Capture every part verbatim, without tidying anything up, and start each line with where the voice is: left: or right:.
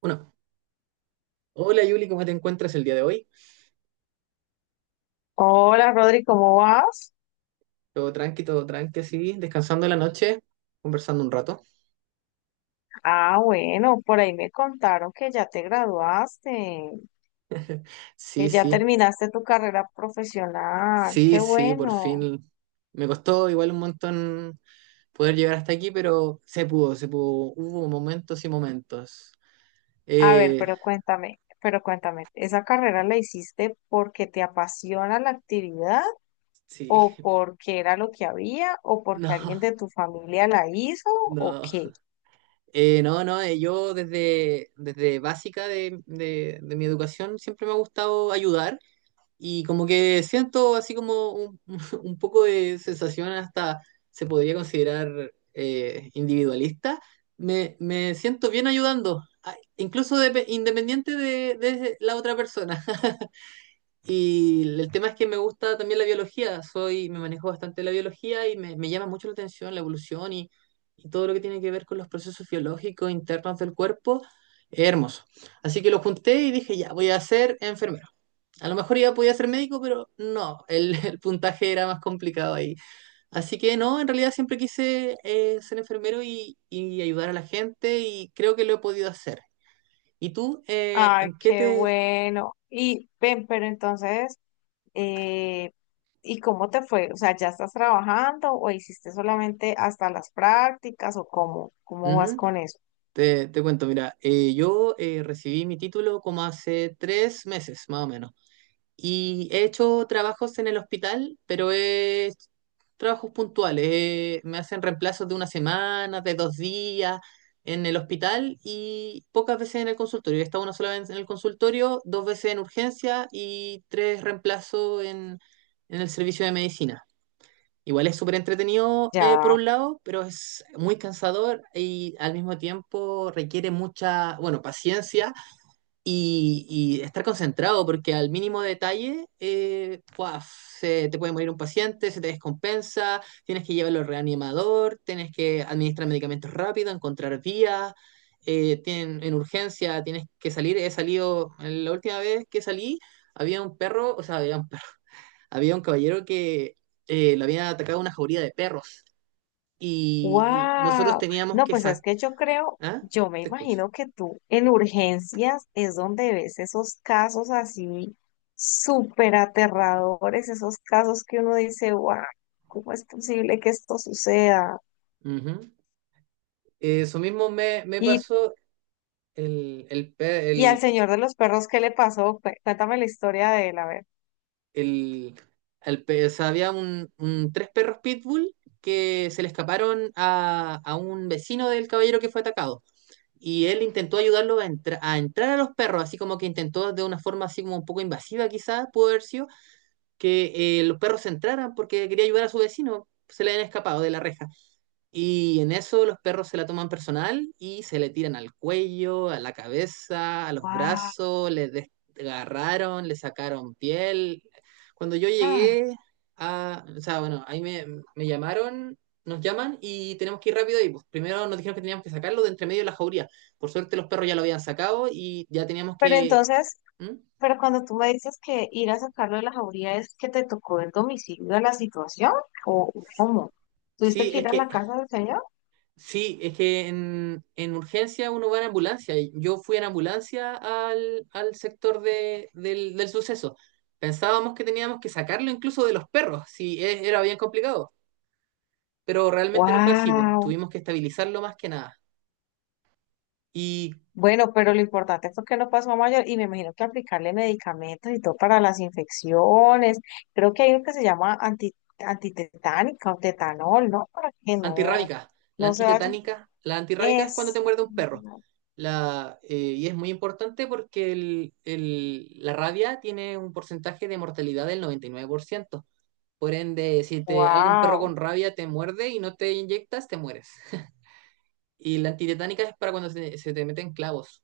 right: Bueno, hola Yuli, ¿cómo te encuentras el día de hoy?
left: Hola Rodri, ¿cómo vas?
right: Todo tranqui, todo tranqui, así, descansando la noche, conversando un rato.
left: Ah, bueno, por ahí me contaron que ya te graduaste, que
right: Sí,
left: ya
right: sí,
left: terminaste tu carrera profesional. Qué
right: sí, sí, por
left: bueno.
right: fin. Me costó igual un montón poder llegar hasta aquí, pero se pudo, se pudo. Hubo momentos y momentos.
left: A ver,
right: Eh,
left: pero cuéntame, pero cuéntame, ¿esa carrera la hiciste porque te apasiona la actividad
right: sí.
left: o porque era lo que había o porque
right: No,
left: alguien de tu familia la hizo o
right: no.
left: qué?
right: Eh, no, no, eh, Yo desde, desde básica de, de de mi educación siempre me ha gustado ayudar. Y como que siento así como un, un poco de sensación, hasta se podría considerar eh, individualista. Me, me siento bien ayudando, a- incluso depe- independiente de, de la otra persona. Y el tema es que me gusta también la biología, soy, me manejo bastante la biología y me, me llama mucho la atención la evolución y, y todo lo que tiene que ver con los procesos biológicos internos del cuerpo. Es hermoso. Así que lo junté y dije, ya, voy a ser enfermero. A lo mejor iba podía ser médico, pero no, el, el puntaje era más complicado ahí. Así que no, en realidad siempre quise eh, ser enfermero y, y ayudar a la gente y creo que lo he podido hacer. ¿Y tú, eh,
left: Ay,
right: en qué
left: qué
right: te...
left: bueno. Y ven, pero entonces... Eh, ¿y cómo te fue? O sea, ¿ya estás trabajando o hiciste solamente hasta las prácticas o cómo? ¿Cómo vas
right: Ujú.
left: con eso?
right: Te, te cuento, mira, eh, yo eh, recibí mi título como hace tres meses, más o menos. Y he hecho trabajos en el hospital, pero es trabajos puntuales. Eh, me hacen reemplazos de una semana, de dos días en el hospital y pocas veces en el consultorio. He estado una sola vez en el consultorio, dos veces en urgencia y tres reemplazos en, en el servicio de medicina. Igual es súper entretenido eh, por
left: Ya,
right: un lado, pero es muy cansador y al mismo tiempo requiere mucha, bueno, paciencia y, y estar concentrado, porque al mínimo detalle, eh, ¡guau! Se te puede morir un paciente, se te descompensa, tienes que llevarlo al reanimador, tienes que administrar medicamentos rápido, encontrar vías, eh, tienen, en urgencia tienes que salir. He salido, la última vez que salí, había un perro, o sea, había un perro, había un caballero que eh, lo había atacado una jauría de perros y l- nosotros
left: wow.
right: teníamos
left: No,
right: que
left: pues es
right: sacar.
left: que yo creo,
right: ¿Ah?
left: yo me
right: Te escucho.
left: imagino que tú en urgencias es donde ves esos casos así súper aterradores, esos casos que uno dice, wow, ¿cómo es posible que esto suceda?
right: Ujú. Eso mismo me, me
left: Y,
right: pasó. El, el, pe-
left: y al
right: el,
left: señor de los perros, ¿qué le pasó? Cué- Cuéntame la historia de él, a ver.
right: el, al pe- O sea, había un, un- tres perros pitbull que se le escaparon a, a un vecino del caballero que fue atacado. Y él intentó ayudarlo a, entra- a entrar a los perros, así como que intentó de una forma así como un poco invasiva quizás, pudo haber sido, que eh, los perros entraran porque quería ayudar a su vecino, se le habían escapado de la reja. Y en eso los perros se la toman personal y se le tiran al cuello, a la cabeza, a los brazos, le desgarraron, le sacaron piel. Cuando yo
left: ¡Wow!
right: llegué a, o sea, bueno, ahí me, me llamaron, nos llaman y tenemos que ir rápido y pues, primero nos dijeron que teníamos que sacarlo de entre medio de la jauría. Por suerte los perros ya lo habían sacado y ya teníamos
left: Pero
right: que...
left: entonces,
right: ¿Mm?
left: pero cuando tú me dices que ir a sacarlo de la jauría es que te tocó el domicilio de la situación, ¿o cómo? ¿Tuviste
right: Sí,
left: que
right: es
left: ir a
right: que
left: la casa del señor?
right: sí, es que en, en urgencia uno va en ambulancia. Y yo fui en ambulancia al, al sector de, del, del suceso. Pensábamos que teníamos que sacarlo incluso de los perros, si era bien complicado. Pero realmente no fue así, pues.
left: ¡Wow!
right: Tuvimos que estabilizarlo más que nada. Y
left: Bueno, pero lo importante fue que no pasó a mayor y me imagino que aplicarle medicamentos y todo para las infecciones. Creo que hay uno que se llama anti, antitetánica o tetanol, ¿no? Para que no,
right: antirrábica, la
left: no se vaya.
right: antitetánica, la antirrábica es cuando te
left: Eso.
right: muerde un perro. La, eh, y es muy importante porque el- el- la rabia tiene un porcentaje de mortalidad del noventa y nueve por ciento. Por ende, si te, alguien, un perro
left: ¡Wow!
right: con rabia te muerde y no te inyectas, te mueres. Y la antitetánica es para cuando se, se te meten clavos.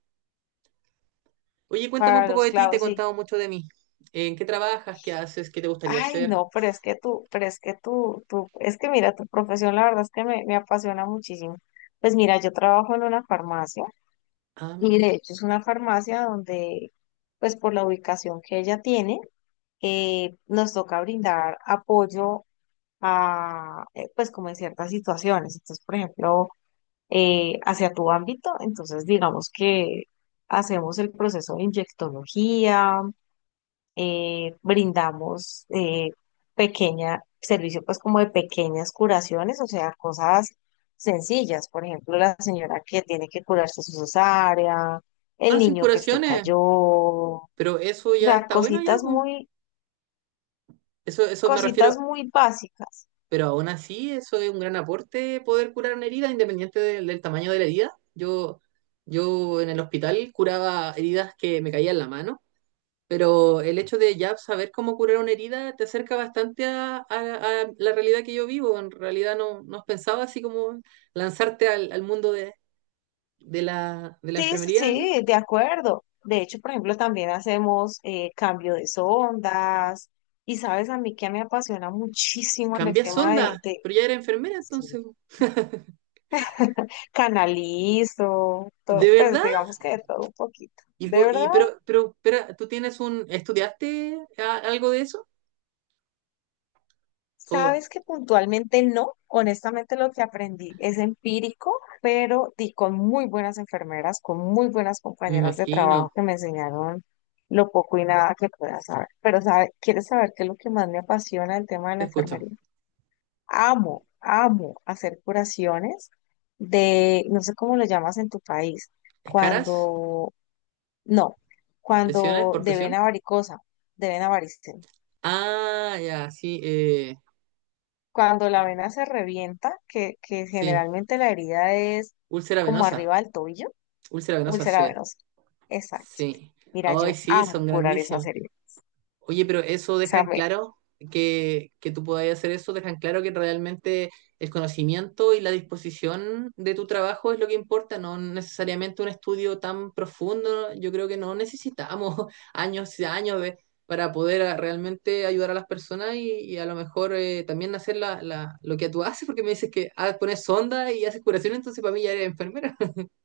right: Oye, cuéntame un
left: Para
right: poco
left: los
right: de ti, te he
left: clavos, sí.
right: contado mucho de mí. ¿En qué trabajas? ¿Qué haces? ¿Qué te gustaría
left: Ay,
right: hacer?
left: no, pero es que tú, pero es que tú, tú, es que mira, tu profesión la verdad es que me, me apasiona muchísimo. Pues mira, yo trabajo en una farmacia
right: Ah,
left: y
right: mira.
left: de hecho es una farmacia donde, pues por la ubicación que ella tiene, eh, nos toca brindar apoyo a, eh, pues como en ciertas situaciones. Entonces, por ejemplo, eh, hacia tu ámbito, entonces digamos que hacemos el proceso de inyectología, eh, brindamos eh, pequeña, servicio pues como de pequeñas curaciones, o sea, cosas sencillas. Por ejemplo, la señora que tiene que curarse su cesárea, el
right: Hacen
left: niño que se
right: curaciones,
left: cayó, o
right: pero eso ya
left: sea,
right: está bueno ya,
left: cositas
right: pues.
left: muy,
right: Eso, eso me
left: cositas
right: refiero,
left: muy básicas.
right: pero aún así, eso es un gran aporte poder curar una herida, independiente del, del tamaño de la herida. Yo, yo en el hospital curaba heridas que me caían en la mano. Pero el hecho de ya saber cómo curar una herida te acerca bastante a, a- a la realidad que yo vivo. En realidad no, no pensaba así como lanzarte al, al mundo de, de la, de la
left: Sí, sí,
right: enfermería. Algo.
left: sí, de acuerdo. De hecho, por ejemplo, también hacemos eh, cambio de sondas. Y sabes, a mí que me apasiona muchísimo en el
right: Cambias
left: tema de,
right: onda,
left: de,
right: pero ya eres enfermera
left: sí,
right: entonces.
left: canalizo,
right: ¿De
left: todo, pues
right: verdad?
left: digamos que de todo un poquito.
right: Y,
left: De
right: po-
left: verdad,
right: y pero, pero, espera, ¿tú tienes un, estudiaste a- algo de eso? O
left: sabes que puntualmente no, honestamente lo que aprendí es empírico, pero di con muy buenas enfermeras, con muy buenas
right: me
left: compañeras de
right: imagino,
left: trabajo que me enseñaron lo poco y nada que pueda saber. Pero sabe, ¿quieres saber qué es lo que más me apasiona el tema de la
right: te escucho.
left: enfermería? Amo, amo hacer curaciones de, no sé cómo lo llamas en tu país,
right: ¿Escaras?
left: cuando no,
right: ¿Lesiones
left: cuando
right: por
left: de
right: presión?
left: vena varicosa, de vena varicela.
right: Ah, ya, sí, eh,
left: Cuando la vena se revienta, que, que
right: sí.
left: generalmente la herida es
right: Úlcera
left: como
right: venosa.
left: arriba del tobillo,
right: Úlcera venosa,
left: úlcera
right: sí.
left: venosa. Exacto.
right: Sí,
left: Mira,
right: hoy
left: yo
right: sí,
left: amo
right: son
left: curar esa
right: grandísimas.
left: heridas.
right: Oye, pero eso
left: O
right: deja
left: sea,
right: en
left: me,
right: claro que, que tú podáis hacer eso, deja en claro que realmente el conocimiento y la disposición de tu trabajo es lo que importa, no necesariamente un estudio tan profundo. Yo creo que no necesitamos años y años de- para poder ah, realmente ayudar a las personas y, y a lo mejor eh, también hacer la, la- lo que tú haces, porque me dices que ah, pones sonda y haces curación, entonces para mí ya eres enfermera.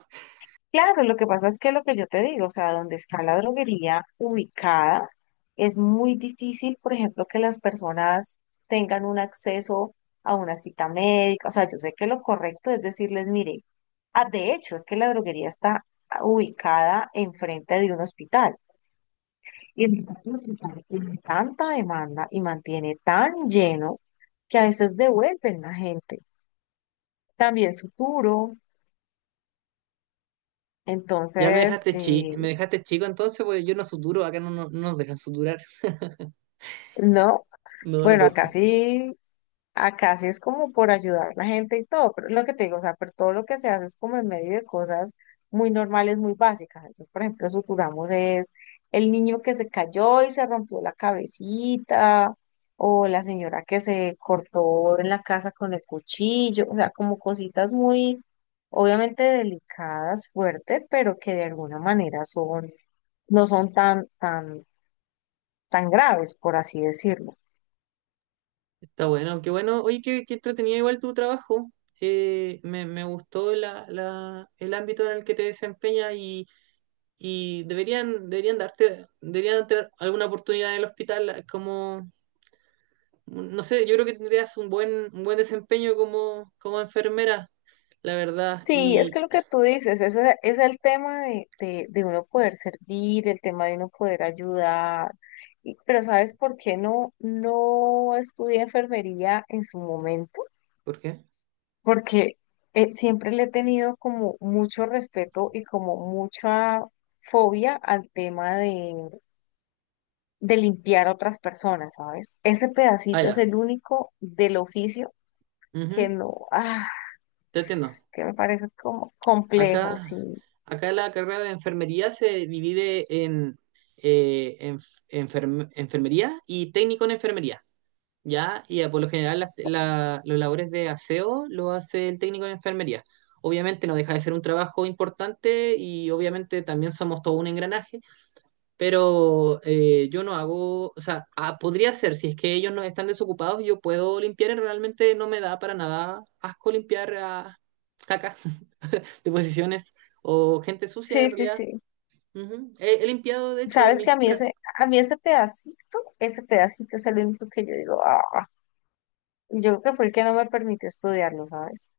left: claro, lo que pasa es que lo que yo te digo, o sea, donde está la droguería ubicada, es muy difícil, por ejemplo, que las personas tengan un acceso a una cita médica. O sea, yo sé que lo correcto es decirles, mire, ah, de hecho, es que la droguería está ubicada enfrente de un hospital. Y el hospital tiene tanta demanda y mantiene tan lleno que a veces devuelven la gente. También su puro.
right: Ya me
left: Entonces,
right: dejaste chi,
left: eh,
right: me dejaste chico entonces, pues yo no suturo, acá no, no, no nos dejan suturar.
left: no.
right: No, no
left: Bueno, acá
right: podemos.
left: sí, acá sí es como por ayudar a la gente y todo, pero es lo que te digo, o sea, pero todo lo que se hace es como en medio de cosas muy normales, muy básicas. Entonces, por ejemplo, suturamos es el niño que se cayó y se rompió la cabecita, o la señora que se cortó en la casa con el cuchillo, o sea, como cositas muy, obviamente delicadas, fuertes, pero que de alguna manera son, no son tan, tan, tan graves, por así decirlo.
right: Está bueno, qué bueno. Oye, qué, qué entretenido igual tu trabajo. Eh, me, me gustó la, la, el ámbito en el que te desempeñas y, y deberían, deberían darte, deberían tener alguna oportunidad en el hospital como, no sé, yo creo que tendrías un buen, un buen desempeño como, como enfermera, la verdad.
left: Sí, es que
right: Y,
left: lo que tú dices, ese es el tema de, de, de uno poder servir, el tema de uno poder ayudar. Y- pero ¿sabes por qué no, no estudié enfermería en su momento?
right: ¿por qué?
left: Porque eh, siempre le he tenido como mucho respeto y como mucha fobia al tema de, de limpiar a otras personas, ¿sabes? Ese
right: Ah,
left: pedacito es
right: ya.
left: el único del oficio que
right: Ujú,
left: no, ah,
right: te entiendo.
left: que me parece como complejo, sí.
right: Acá, acá la carrera de enfermería se divide en eh, enf- enferm- enfermería y técnico en enfermería, ¿ya? Y eh, por lo general las- la- los labores de aseo lo hace el técnico en enfermería. Obviamente no deja de ser un trabajo importante y obviamente también somos todo un engranaje, pero eh, yo no hago, o sea, ah, podría ser, si es que ellos no están desocupados, yo puedo limpiar y realmente no me da para nada asco limpiar a caca de posiciones o gente sucia
left: Sí,
right: en
left: sí,
right: realidad.
left: sí.
right: Ujú. He, he limpiado, de hecho, en
left: Sabes
right: mis
left: que a mí ese,
right: prácticas.
left: a mí ese pedacito, ese pedacito es el único que yo digo, ah, y yo creo que fue el que no me permitió estudiarlo, ¿sabes?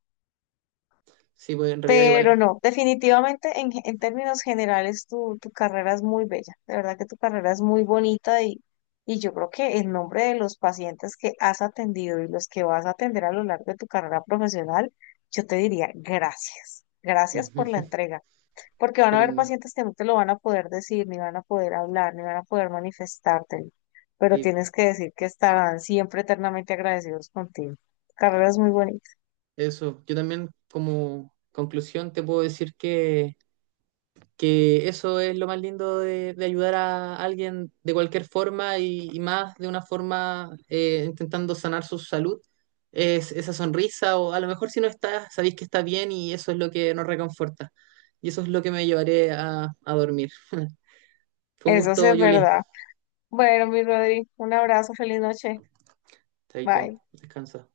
right: Sí, pues en realidad igual
left: Pero
right: es.
left: no, definitivamente en, ge- en términos generales tu, tu carrera es muy bella, de verdad que tu carrera es muy bonita y, y yo creo que en nombre de los pacientes que has atendido y los que vas a atender a lo largo de tu carrera profesional, yo te diría gracias, gracias
right: Ujú.
left: por la entrega. Porque van
right: Qué
left: a haber
right: lindo.
left: pacientes que no te lo van a poder decir, ni van a poder hablar, ni van a poder manifestártelo, pero
right: Y
left: tienes que decir que estarán siempre eternamente agradecidos contigo. Carreras muy bonitas.
right: eso. Yo también, como conclusión, te puedo decir que, que eso es lo más lindo de, de ayudar a alguien de cualquier forma y, y más de una forma eh, intentando sanar su salud. Es esa sonrisa, o a lo mejor si no está, sabéis que está bien y eso es lo que nos reconforta. Y eso es lo que me llevaré a, a dormir. Fue un
left: Eso sí
right: gusto,
left: es
right: Julie.
left: verdad. Bueno, mi Rodri, un abrazo, feliz noche. Bye.
right: Chaito, descansa.